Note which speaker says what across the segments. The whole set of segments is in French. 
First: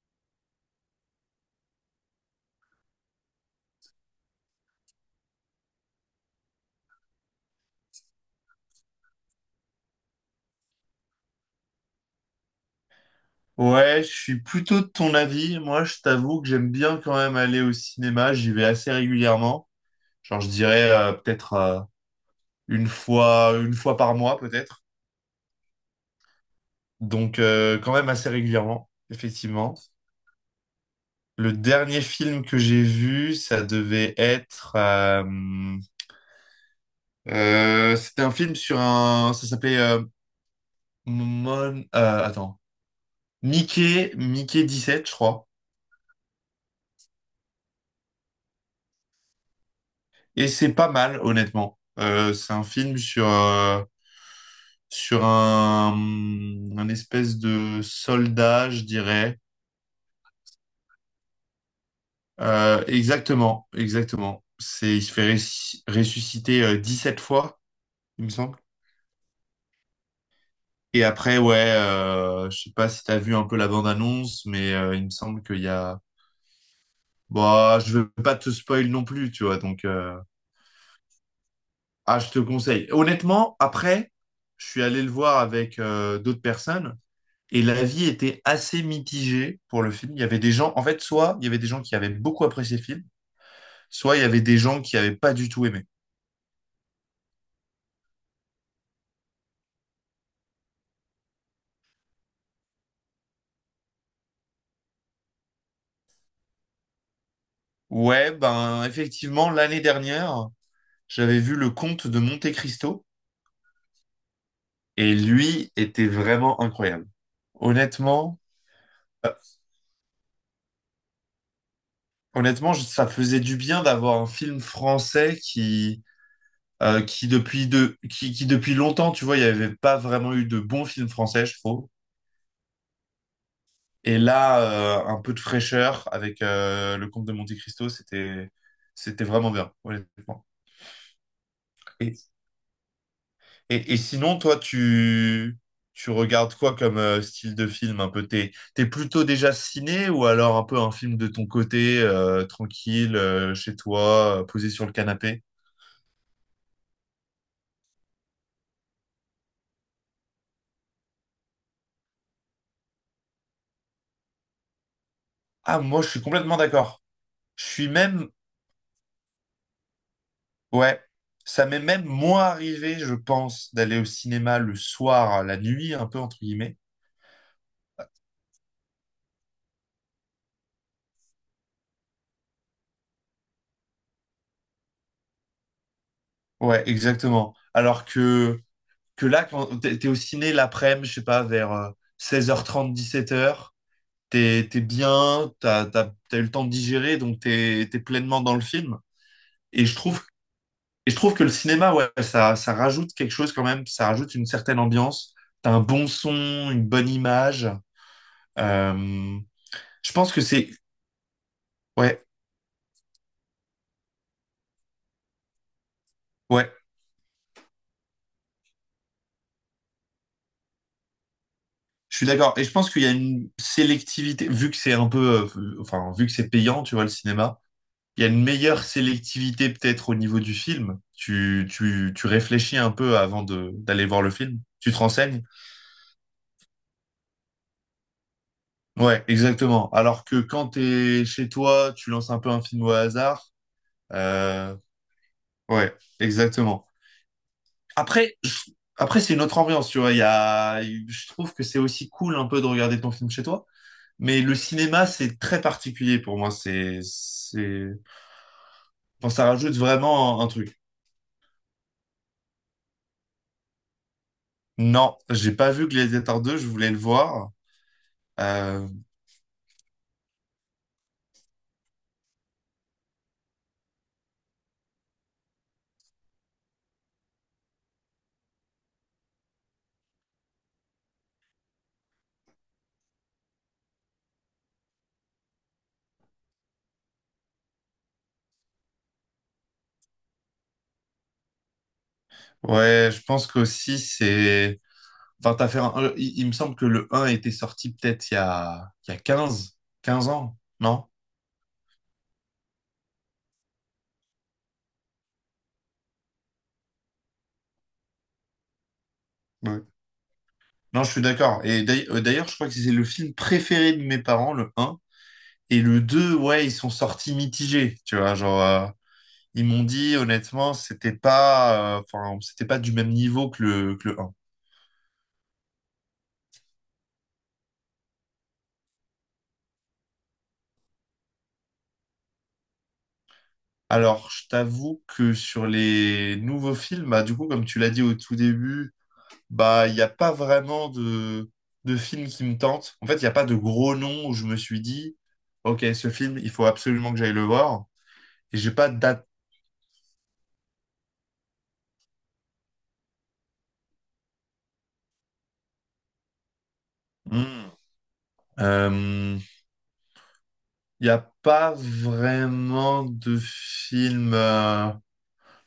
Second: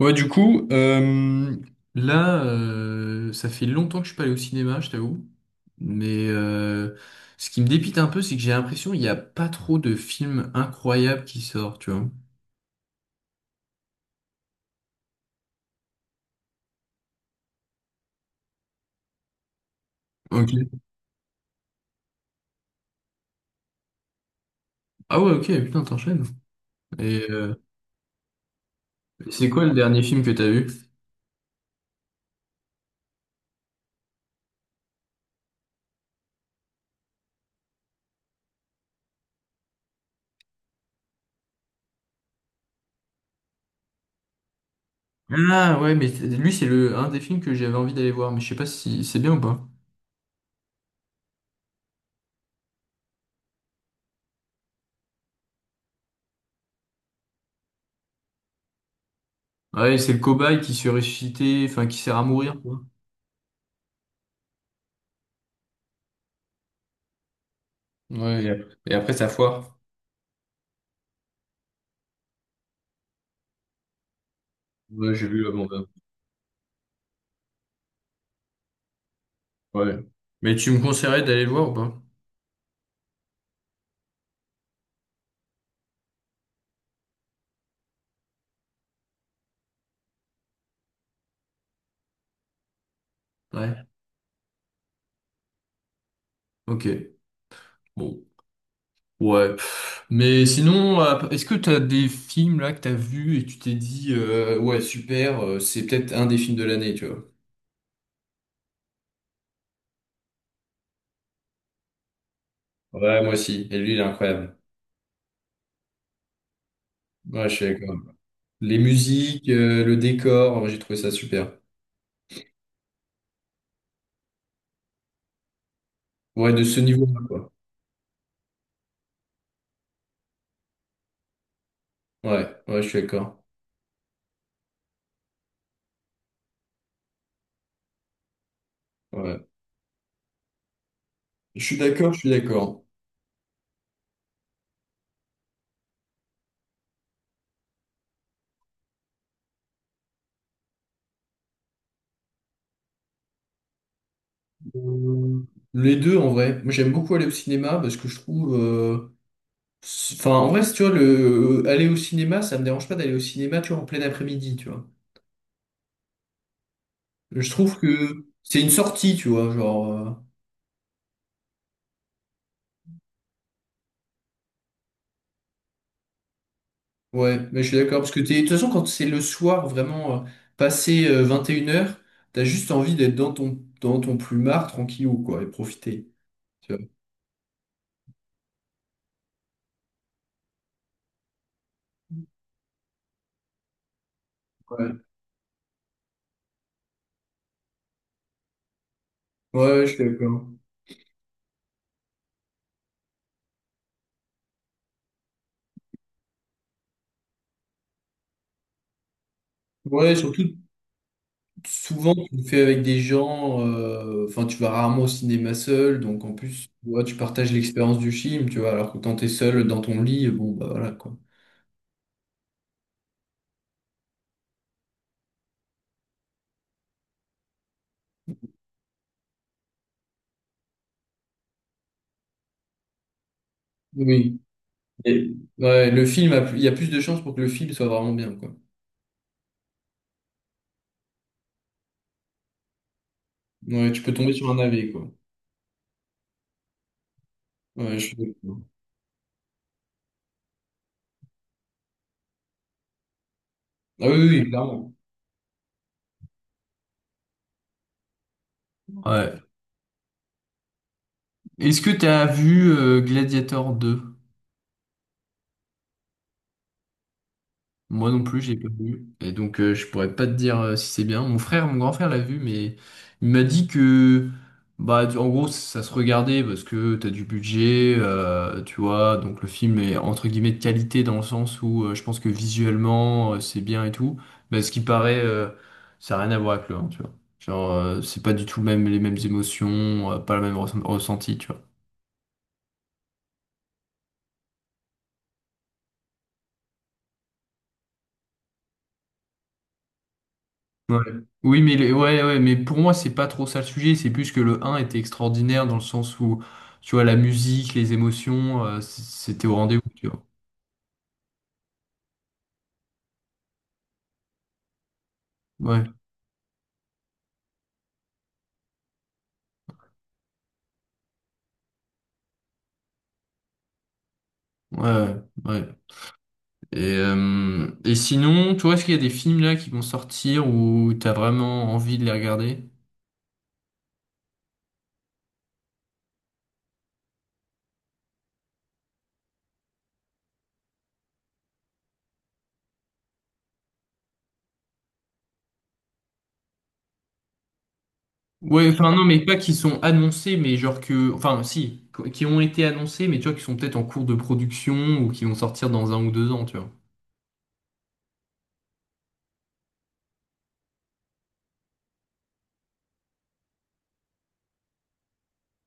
Speaker 1: Ouais, du coup, là, ça fait longtemps que je suis pas allé au cinéma, je t'avoue. Mais ce qui me dépite un peu, c'est que j'ai l'impression qu'il n'y a pas trop de films incroyables qui sortent, tu vois.
Speaker 2: Ouais, je suis plutôt de ton avis. Moi, je t'avoue que j'aime bien quand même aller au cinéma. J'y vais assez régulièrement. Genre, je
Speaker 1: Ok.
Speaker 2: dirais peut-être une fois par mois, peut-être.
Speaker 1: Ah ouais, ok, putain, t'enchaînes. Et
Speaker 2: Donc, quand même assez régulièrement,
Speaker 1: c'est quoi le
Speaker 2: effectivement.
Speaker 1: dernier film que t'as vu?
Speaker 2: Le dernier film que j'ai vu, ça devait être, c'était un film, ça s'appelait Mon, euh, attends, Mickey 17, je crois.
Speaker 1: Ah ouais, mais lui, c'est le un des films que j'avais envie d'aller voir, mais je sais pas si c'est bien ou pas.
Speaker 2: Et c'est pas mal, honnêtement. C'est un film sur sur un, un espèce de soldat, je dirais.
Speaker 1: Ouais, c'est le cobaye qui se ressuscite, enfin, qui sert à mourir, quoi.
Speaker 2: Exactement, exactement. Il se fait ressusciter sept fois, il me
Speaker 1: Ouais, et
Speaker 2: semble.
Speaker 1: après et après, ça foire.
Speaker 2: Et après, ouais, je sais pas si t'as vu un peu la bande-annonce, mais il me
Speaker 1: Ouais, j'ai
Speaker 2: semble
Speaker 1: vu, ah
Speaker 2: qu'il
Speaker 1: bon,
Speaker 2: y
Speaker 1: bah.
Speaker 2: a... Bah, je veux pas te spoil non plus, tu vois, donc...
Speaker 1: Ouais.
Speaker 2: euh,
Speaker 1: Mais tu me conseillerais d'aller le voir ou pas?
Speaker 2: Ah, je te conseille. Honnêtement, après, je suis allé le voir avec d'autres personnes. Et l'avis était assez mitigé pour le film. Il y avait des gens, en fait, soit il y avait des gens qui avaient beaucoup apprécié le film,
Speaker 1: Ouais.
Speaker 2: soit il y avait des gens qui avaient pas du tout aimé.
Speaker 1: Ok. Bon. Ouais. Mais sinon, est-ce que t'as des films là que t'as as vus et tu t'es dit, ouais, super, c'est peut-être un des films de l'année, tu vois.
Speaker 2: Ouais, ben effectivement, l'année dernière, j'avais vu Le Comte de Monte Cristo
Speaker 1: Ouais, moi aussi. Et lui, il est incroyable.
Speaker 2: et lui était vraiment incroyable.
Speaker 1: Ouais, je suis d'accord.
Speaker 2: Honnêtement,
Speaker 1: Les
Speaker 2: euh,
Speaker 1: musiques, le décor, ouais, j'ai trouvé ça super.
Speaker 2: honnêtement, ça faisait du bien d'avoir un film français qui,
Speaker 1: Ouais, de ce
Speaker 2: euh,
Speaker 1: niveau-là,
Speaker 2: qui
Speaker 1: quoi.
Speaker 2: depuis de, qui, qui depuis longtemps, tu vois, il n'y avait pas vraiment eu de bons films français, je trouve.
Speaker 1: Ouais, ouais, je suis d'accord.
Speaker 2: Et là, un peu de fraîcheur avec le comte de Monte Cristo, c'était
Speaker 1: Ouais.
Speaker 2: vraiment bien, honnêtement.
Speaker 1: Je suis d'accord,
Speaker 2: Et,
Speaker 1: je suis d'accord.
Speaker 2: et sinon, toi, tu regardes quoi comme style de film un peu? T'es plutôt déjà ciné ou alors un peu un film de ton côté, tranquille, chez toi, posé sur le
Speaker 1: Euh,
Speaker 2: canapé?
Speaker 1: Les deux, en vrai. Moi, j'aime beaucoup aller au cinéma parce que je trouve, enfin, en vrai, si tu vois, le aller au cinéma, ça me dérange pas d'aller au cinéma, tu vois, en plein après-midi, tu vois.
Speaker 2: Ah, moi, je suis complètement d'accord.
Speaker 1: Je
Speaker 2: Je
Speaker 1: trouve
Speaker 2: suis
Speaker 1: que
Speaker 2: même
Speaker 1: c'est une sortie, tu vois, genre,
Speaker 2: ouais. Ça m'est même moins arrivé, je pense, d'aller au cinéma le soir, la nuit, un peu entre guillemets.
Speaker 1: ouais, mais je suis d'accord, parce que t'es, de toute façon, quand c'est le soir, vraiment, passé 21 heures, t'as juste envie d'être dans ton, dans ton plumard, tranquillou, quoi, et profiter. Tu
Speaker 2: Ouais, exactement. Alors que là, quand t'es au ciné l'après-midi, je sais pas, vers 16h30, 17h,
Speaker 1: vois.
Speaker 2: t'es
Speaker 1: Ouais,
Speaker 2: bien, t'as eu le temps de digérer, donc t'es pleinement dans le film.
Speaker 1: ouais,
Speaker 2: Et
Speaker 1: ouais, je
Speaker 2: je
Speaker 1: suis
Speaker 2: trouve,
Speaker 1: d'accord.
Speaker 2: et je trouve que le cinéma, ouais, ça rajoute quelque chose quand même, ça rajoute une certaine ambiance. T'as un bon son, une bonne image. Euh, je
Speaker 1: Ouais,
Speaker 2: pense que
Speaker 1: surtout,
Speaker 2: c'est,
Speaker 1: souvent,
Speaker 2: ouais,
Speaker 1: tu le fais avec des gens, enfin, tu vas rarement au cinéma seul, donc en plus,
Speaker 2: ouais,
Speaker 1: tu vois, tu partages l'expérience du film, tu vois, alors que quand t'es seul dans ton lit, bon, bah voilà, quoi.
Speaker 2: je suis d'accord. Et je pense qu'il y a une sélectivité, vu que c'est un peu, enfin, vu que c'est payant, tu vois, le cinéma il y a une meilleure sélectivité peut-être au niveau du film. Tu réfléchis un peu avant de, d'aller voir le
Speaker 1: Oui.
Speaker 2: film. Tu te renseignes.
Speaker 1: Ouais, le film a plus- il y a plus de chances pour que le film soit vraiment bien, quoi.
Speaker 2: Ouais, exactement. Alors que quand t'es chez toi, tu lances un peu un film au hasard.
Speaker 1: Ouais, tu peux tomber sur un
Speaker 2: Euh,
Speaker 1: navet, quoi.
Speaker 2: ouais, exactement.
Speaker 1: Ouais, je suis
Speaker 2: Après,
Speaker 1: d'accord.
Speaker 2: après c'est une autre ambiance, tu vois. Il y a, je trouve que c'est aussi cool un peu de regarder ton film chez toi.
Speaker 1: Ah oui, oui,
Speaker 2: Mais
Speaker 1: oui,
Speaker 2: le
Speaker 1: clairement.
Speaker 2: cinéma, c'est très particulier pour moi. Bon,
Speaker 1: Ouais.
Speaker 2: ça rajoute vraiment un truc.
Speaker 1: Est-ce que tu as vu Gladiator 2?
Speaker 2: Non, j'ai pas vu Gladiator 2, je voulais le voir.
Speaker 1: Moi non plus, j'ai pas
Speaker 2: Euh,
Speaker 1: vu. Et donc, je pourrais pas te dire si c'est bien. Mon frère, mon grand frère l'a vu, mais il m'a dit que, bah, en gros, ça se regardait parce que t'as du budget, tu vois. Donc, le film est entre guillemets de qualité dans le sens où je pense que visuellement, c'est bien et tout. Mais ce qui paraît, ça n'a rien à voir avec le 1, tu vois. Genre, c'est pas du tout le même, les mêmes émotions, pas le même ressenti, tu vois.
Speaker 2: Ouais, je pense qu'aussi, c'est... Enfin, t'as fait un... il me semble que le 1 était sorti peut-être il y a quinze ans,
Speaker 1: Ouais.
Speaker 2: non?
Speaker 1: Oui, mais, ouais, ouais, mais pour moi, c'est pas trop ça le sujet. C'est plus que le un était extraordinaire dans le sens où, tu vois, la musique, les émotions, c'était au rendez-vous,
Speaker 2: Ouais.
Speaker 1: tu vois.
Speaker 2: Non, je suis d'accord. Et d'ailleurs, je crois que c'est le film préféré de mes parents, le un. Et
Speaker 1: Ouais,
Speaker 2: le 2, ouais, ils sont sortis mitigés, tu vois. Genre, ils m'ont dit, honnêtement, c'était pas... enfin, c'était pas du même niveau que que le un.
Speaker 1: ouais, ouais. Et, sinon, toi, est-ce qu'il y a des films là qui vont sortir où t'as vraiment envie de les regarder?
Speaker 2: Alors, je t'avoue que sur les nouveaux films, bah, du coup, comme tu l'as dit au tout début... Bah, il n'y a pas vraiment de film qui me tente. En fait, il n'y a pas de gros nom où je me suis dit, OK, ce film, il faut absolument que j'aille le voir. Et
Speaker 1: Ouais,
Speaker 2: j'ai pas
Speaker 1: enfin,
Speaker 2: de
Speaker 1: non, mais
Speaker 2: date.
Speaker 1: pas qui sont annoncés, mais genre que, enfin, si, qui ont été annoncés, mais tu vois, qui sont peut-être en cours de production ou qui vont sortir dans un ou deux ans, tu
Speaker 2: Hmm. Euh, il n'y a pas vraiment de film.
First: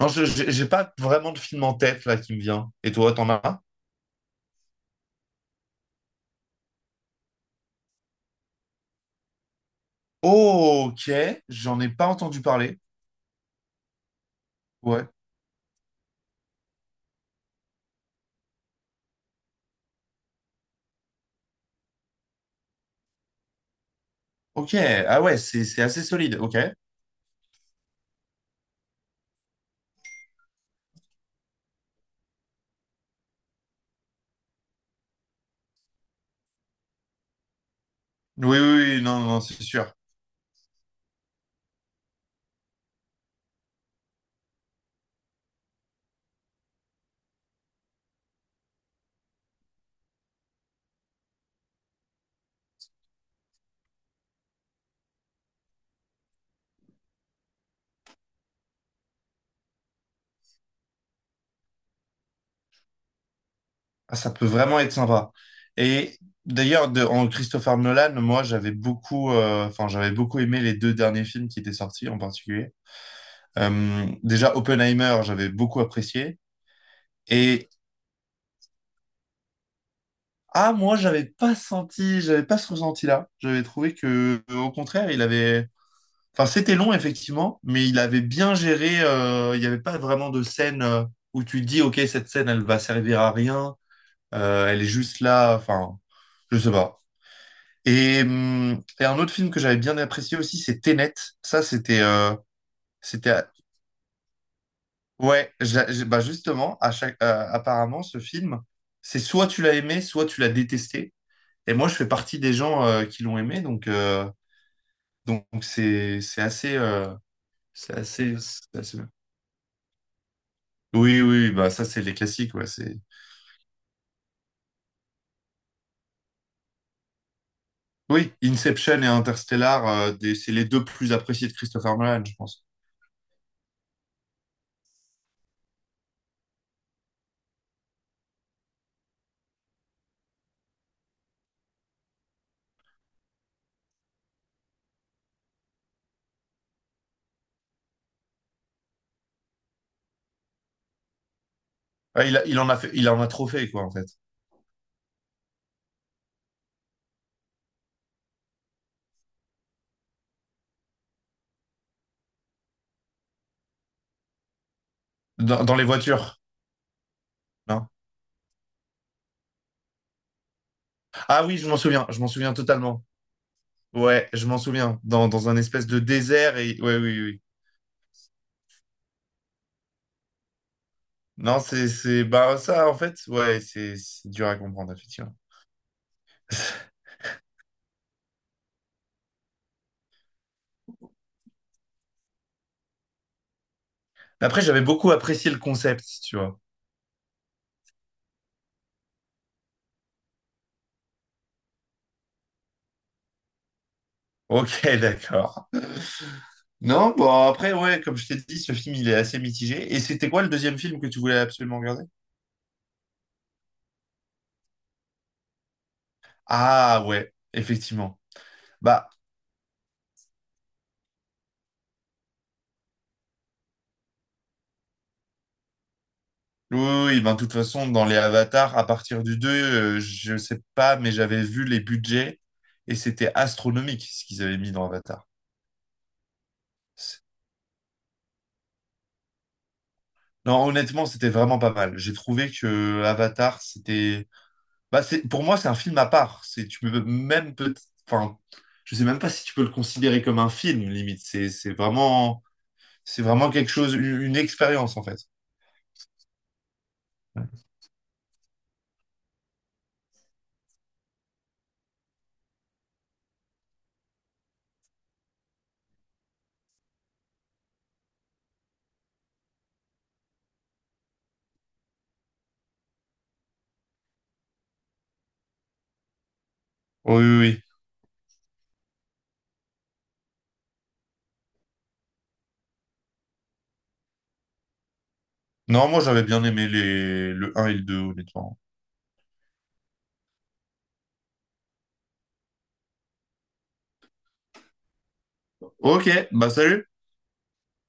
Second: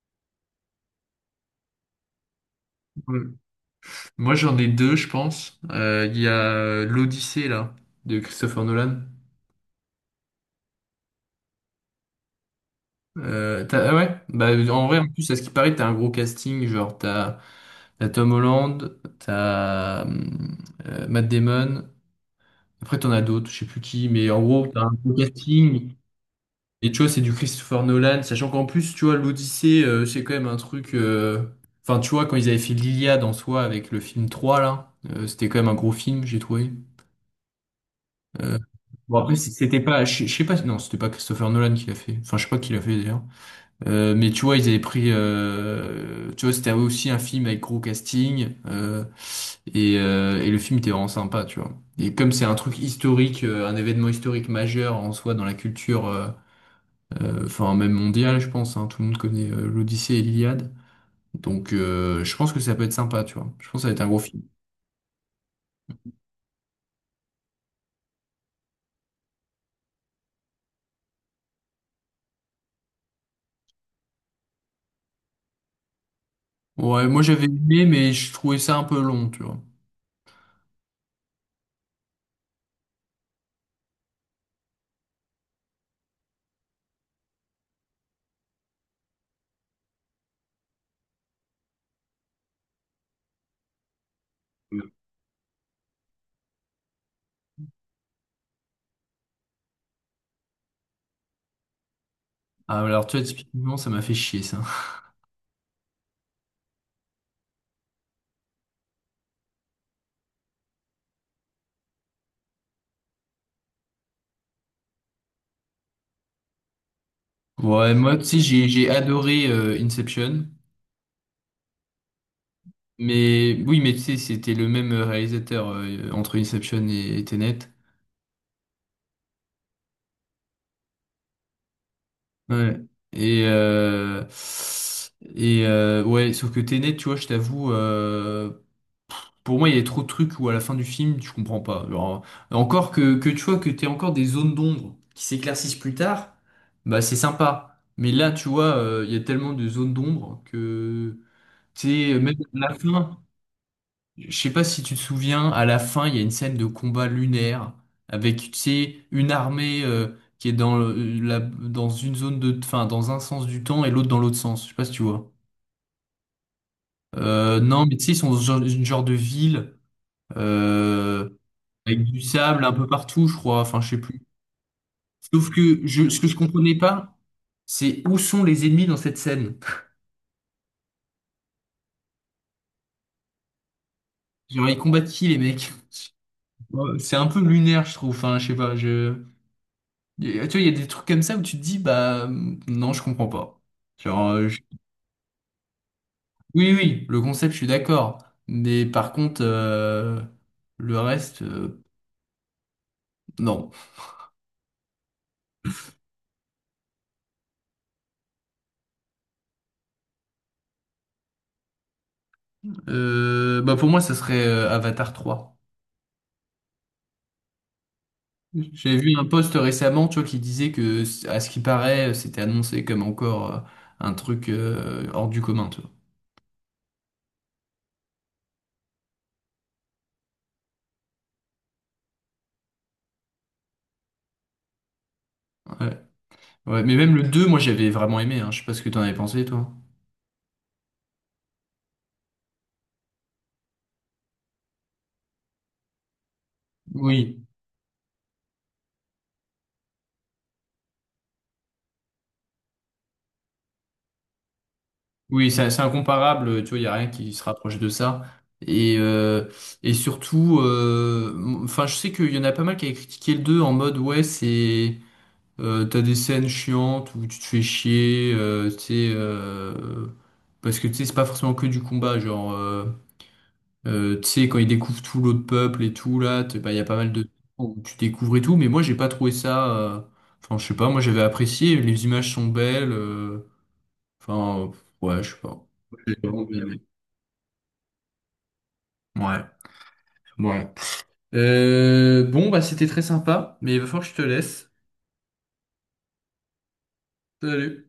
Speaker 2: Non, j'ai pas vraiment de film en tête là qui me vient. Et toi,
Speaker 1: vois.
Speaker 2: t'en as un?
Speaker 1: Moi, j'en ai deux, je pense. Il y a l'Odyssée, là, de Christopher Nolan.
Speaker 2: Oh, OK, j'en ai pas entendu parler.
Speaker 1: Ah ouais, bah, en vrai, en
Speaker 2: Ouais.
Speaker 1: plus, à ce qui paraît, t'as un gros casting. Genre, t'as Tom Holland, t'as Matt Damon. Après, t'en as d'autres, je sais plus qui, mais en gros,
Speaker 2: OK,
Speaker 1: t'as un gros
Speaker 2: ah ouais, c'est
Speaker 1: casting.
Speaker 2: assez solide. OK.
Speaker 1: Et tu vois, c'est du Christopher Nolan. Sachant qu'en plus, tu vois, l'Odyssée, c'est quand même un truc, enfin, tu vois, quand ils avaient fait l'Iliade en soi avec le film 3 là, c'était quand même un gros film, j'ai trouvé. Euh,
Speaker 2: Oui, oui, oui,
Speaker 1: bon
Speaker 2: non, non,
Speaker 1: après,
Speaker 2: non, c'est
Speaker 1: c'était
Speaker 2: sûr.
Speaker 1: pas, je sais pas, non, c'était pas Christopher Nolan qui l'a fait, enfin, je sais pas qui l'a fait d'ailleurs. Mais tu vois, ils avaient pris, tu vois, c'était aussi un film avec gros casting, et le film était vraiment sympa, tu vois, et comme c'est un truc historique, un événement historique majeur en soi dans la culture, enfin, même mondiale, je pense, hein, tout le monde connaît l'Odyssée et l'Iliade, donc je pense que ça peut être sympa, tu vois, je pense que ça va être un
Speaker 2: Ah,
Speaker 1: gros
Speaker 2: ça
Speaker 1: film.
Speaker 2: peut vraiment être sympa. Et en Christopher Nolan, moi, enfin, j'avais beaucoup aimé les deux derniers films qui étaient sortis en particulier. Déjà, Oppenheimer, j'avais beaucoup apprécié.
Speaker 1: Ouais, moi j'avais
Speaker 2: Et
Speaker 1: aimé, mais je trouvais ça un peu long, tu vois.
Speaker 2: ah, moi, j'avais pas senti, j'avais pas ce ressenti-là. J'avais trouvé que, au contraire, enfin, c'était long effectivement, mais il avait bien géré. Il n'y avait pas vraiment de scène où tu te dis, ok, cette scène, elle va servir à rien. Elle est juste là. Enfin, je sais pas. Et un autre film que j'avais bien apprécié aussi, c'est Tenet. Ça,
Speaker 1: Ah, alors, tu vois,
Speaker 2: c'était, à-
Speaker 1: typiquement, ça m'a fait chier, ça.
Speaker 2: ouais, bah justement, apparemment, ce film, c'est soit tu l'as aimé, soit tu l'as détesté. Et moi, je fais partie des gens qui l'ont aimé, donc c'est assez, c'est
Speaker 1: Ouais, moi, tu
Speaker 2: assez,
Speaker 1: sais, j'ai,
Speaker 2: c'est
Speaker 1: j'ai
Speaker 2: assez-
Speaker 1: adoré Inception.
Speaker 2: oui, oui, bah ça, c'est les classiques, ouais, c'est.
Speaker 1: Mais oui, mais tu sais, c'était le même réalisateur entre Inception et Tenet.
Speaker 2: Oui, Inception et Interstellar, c'est les deux plus appréciés de Christopher Nolan, je pense.
Speaker 1: Ouais. Et, ouais, sauf que Tenet, tu vois, je t'avoue, pour moi, il y a trop de trucs où à la fin du film, tu comprends pas. Genre, encore que, tu vois que t'es encore des zones d'ombre qui s'éclaircissent plus tard, bah c'est sympa. Mais là, tu vois, il y a tellement de zones d'ombre que. Tu sais,
Speaker 2: Ouais,
Speaker 1: même
Speaker 2: il
Speaker 1: à
Speaker 2: en
Speaker 1: la
Speaker 2: a fait, il
Speaker 1: fin,
Speaker 2: en a trop fait, quoi, en fait.
Speaker 1: je sais pas si tu te souviens, à la fin, il y a une scène de combat lunaire avec, tu sais, une armée, qui est dans la, dans une zone de, enfin, dans un sens du temps et l'autre dans l'autre sens. Je sais pas si tu vois.
Speaker 2: Dans, dans les voitures.
Speaker 1: Non,
Speaker 2: Non?
Speaker 1: mais tu sais, ils sont dans une genre de ville, euh,
Speaker 2: Ah oui,
Speaker 1: avec
Speaker 2: je
Speaker 1: du
Speaker 2: m'en souviens
Speaker 1: sable un peu
Speaker 2: totalement.
Speaker 1: partout, je crois. Enfin, je sais plus.
Speaker 2: Ouais, je m'en souviens. Dans,
Speaker 1: Sauf
Speaker 2: dans un
Speaker 1: que
Speaker 2: espèce de
Speaker 1: ce que je
Speaker 2: désert
Speaker 1: comprenais
Speaker 2: et ouais,
Speaker 1: pas,
Speaker 2: oui, oui. oui.
Speaker 1: c'est où sont les ennemis dans cette scène?
Speaker 2: Non, bah ça en fait, ouais, c'est dur à
Speaker 1: Genre, ils
Speaker 2: comprendre
Speaker 1: combattent qui,
Speaker 2: effectivement.
Speaker 1: les mecs? Ouais, c'est un peu lunaire, je trouve. Enfin, je sais pas, je. Tu vois, il y a des trucs comme ça où tu te dis, bah, non, je comprends pas. Genre,
Speaker 2: Après, j'avais beaucoup apprécié le concept, tu vois.
Speaker 1: oui, oui, le concept, je suis d'accord. Mais par contre, le reste, non.
Speaker 2: Ok, d'accord. Non, bon après, ouais, comme je t'ai dit, ce film il est assez mitigé. Et c'était quoi le deuxième film que tu voulais absolument regarder?
Speaker 1: Bah, pour moi, ça serait Avatar 3.
Speaker 2: Ah ouais, effectivement.
Speaker 1: J'avais
Speaker 2: Bah
Speaker 1: vu un post récemment, tu vois, qui disait que, à ce qui paraît, c'était annoncé comme encore un truc hors du commun, tu vois.
Speaker 2: oui, oui, oui, ben, de toute façon, dans les avatars, à partir du 2, je sais pas, mais j'avais vu les budgets et c'était astronomique ce qu'ils avaient mis dans Avatar.
Speaker 1: Ouais. Ouais, mais même
Speaker 2: C'est-
Speaker 1: le 2 moi, j'avais vraiment aimé, hein. Je sais pas ce que t'en avais pensé, toi.
Speaker 2: Non, honnêtement, c'était vraiment pas mal. J'ai trouvé que Avatar, bah, c'est, pour moi, c'est un film à part. C'est, tu peux
Speaker 1: Oui.
Speaker 2: même peut, enfin, je sais même pas si tu peux le considérer comme un film, limite. C'est vraiment quelque chose, une expérience, en fait.
Speaker 1: Oui, c'est incomparable, tu vois, il n'y a rien qui se
Speaker 2: Ouais.
Speaker 1: rapproche de ça. Et, surtout, enfin, je sais qu'il y en a pas mal qui avaient critiqué le 2 en mode, ouais, c'est, t'as des scènes chiantes où tu te fais chier, tu sais, parce que tu sais, c'est pas forcément que du combat, genre, tu sais, quand ils découvrent tout l'autre peuple et tout, là, bah, il y a pas mal
Speaker 2: Oui,
Speaker 1: de
Speaker 2: oui, oui.
Speaker 1: où tu découvres et tout, mais moi, j'ai pas trouvé ça, enfin, je sais pas, moi, j'avais apprécié, les images sont belles, Enfin, euh, ouais, je sais pas.
Speaker 2: Non, moi,
Speaker 1: J'ai
Speaker 2: j'avais bien
Speaker 1: vraiment bien
Speaker 2: aimé
Speaker 1: aimé.
Speaker 2: les, le un et le 2 honnêtement.
Speaker 1: Ouais, ouais. Bon, bah c'était très sympa, mais il va falloir que je te laisse.
Speaker 2: Ok, bah, salut!
Speaker 1: Salut.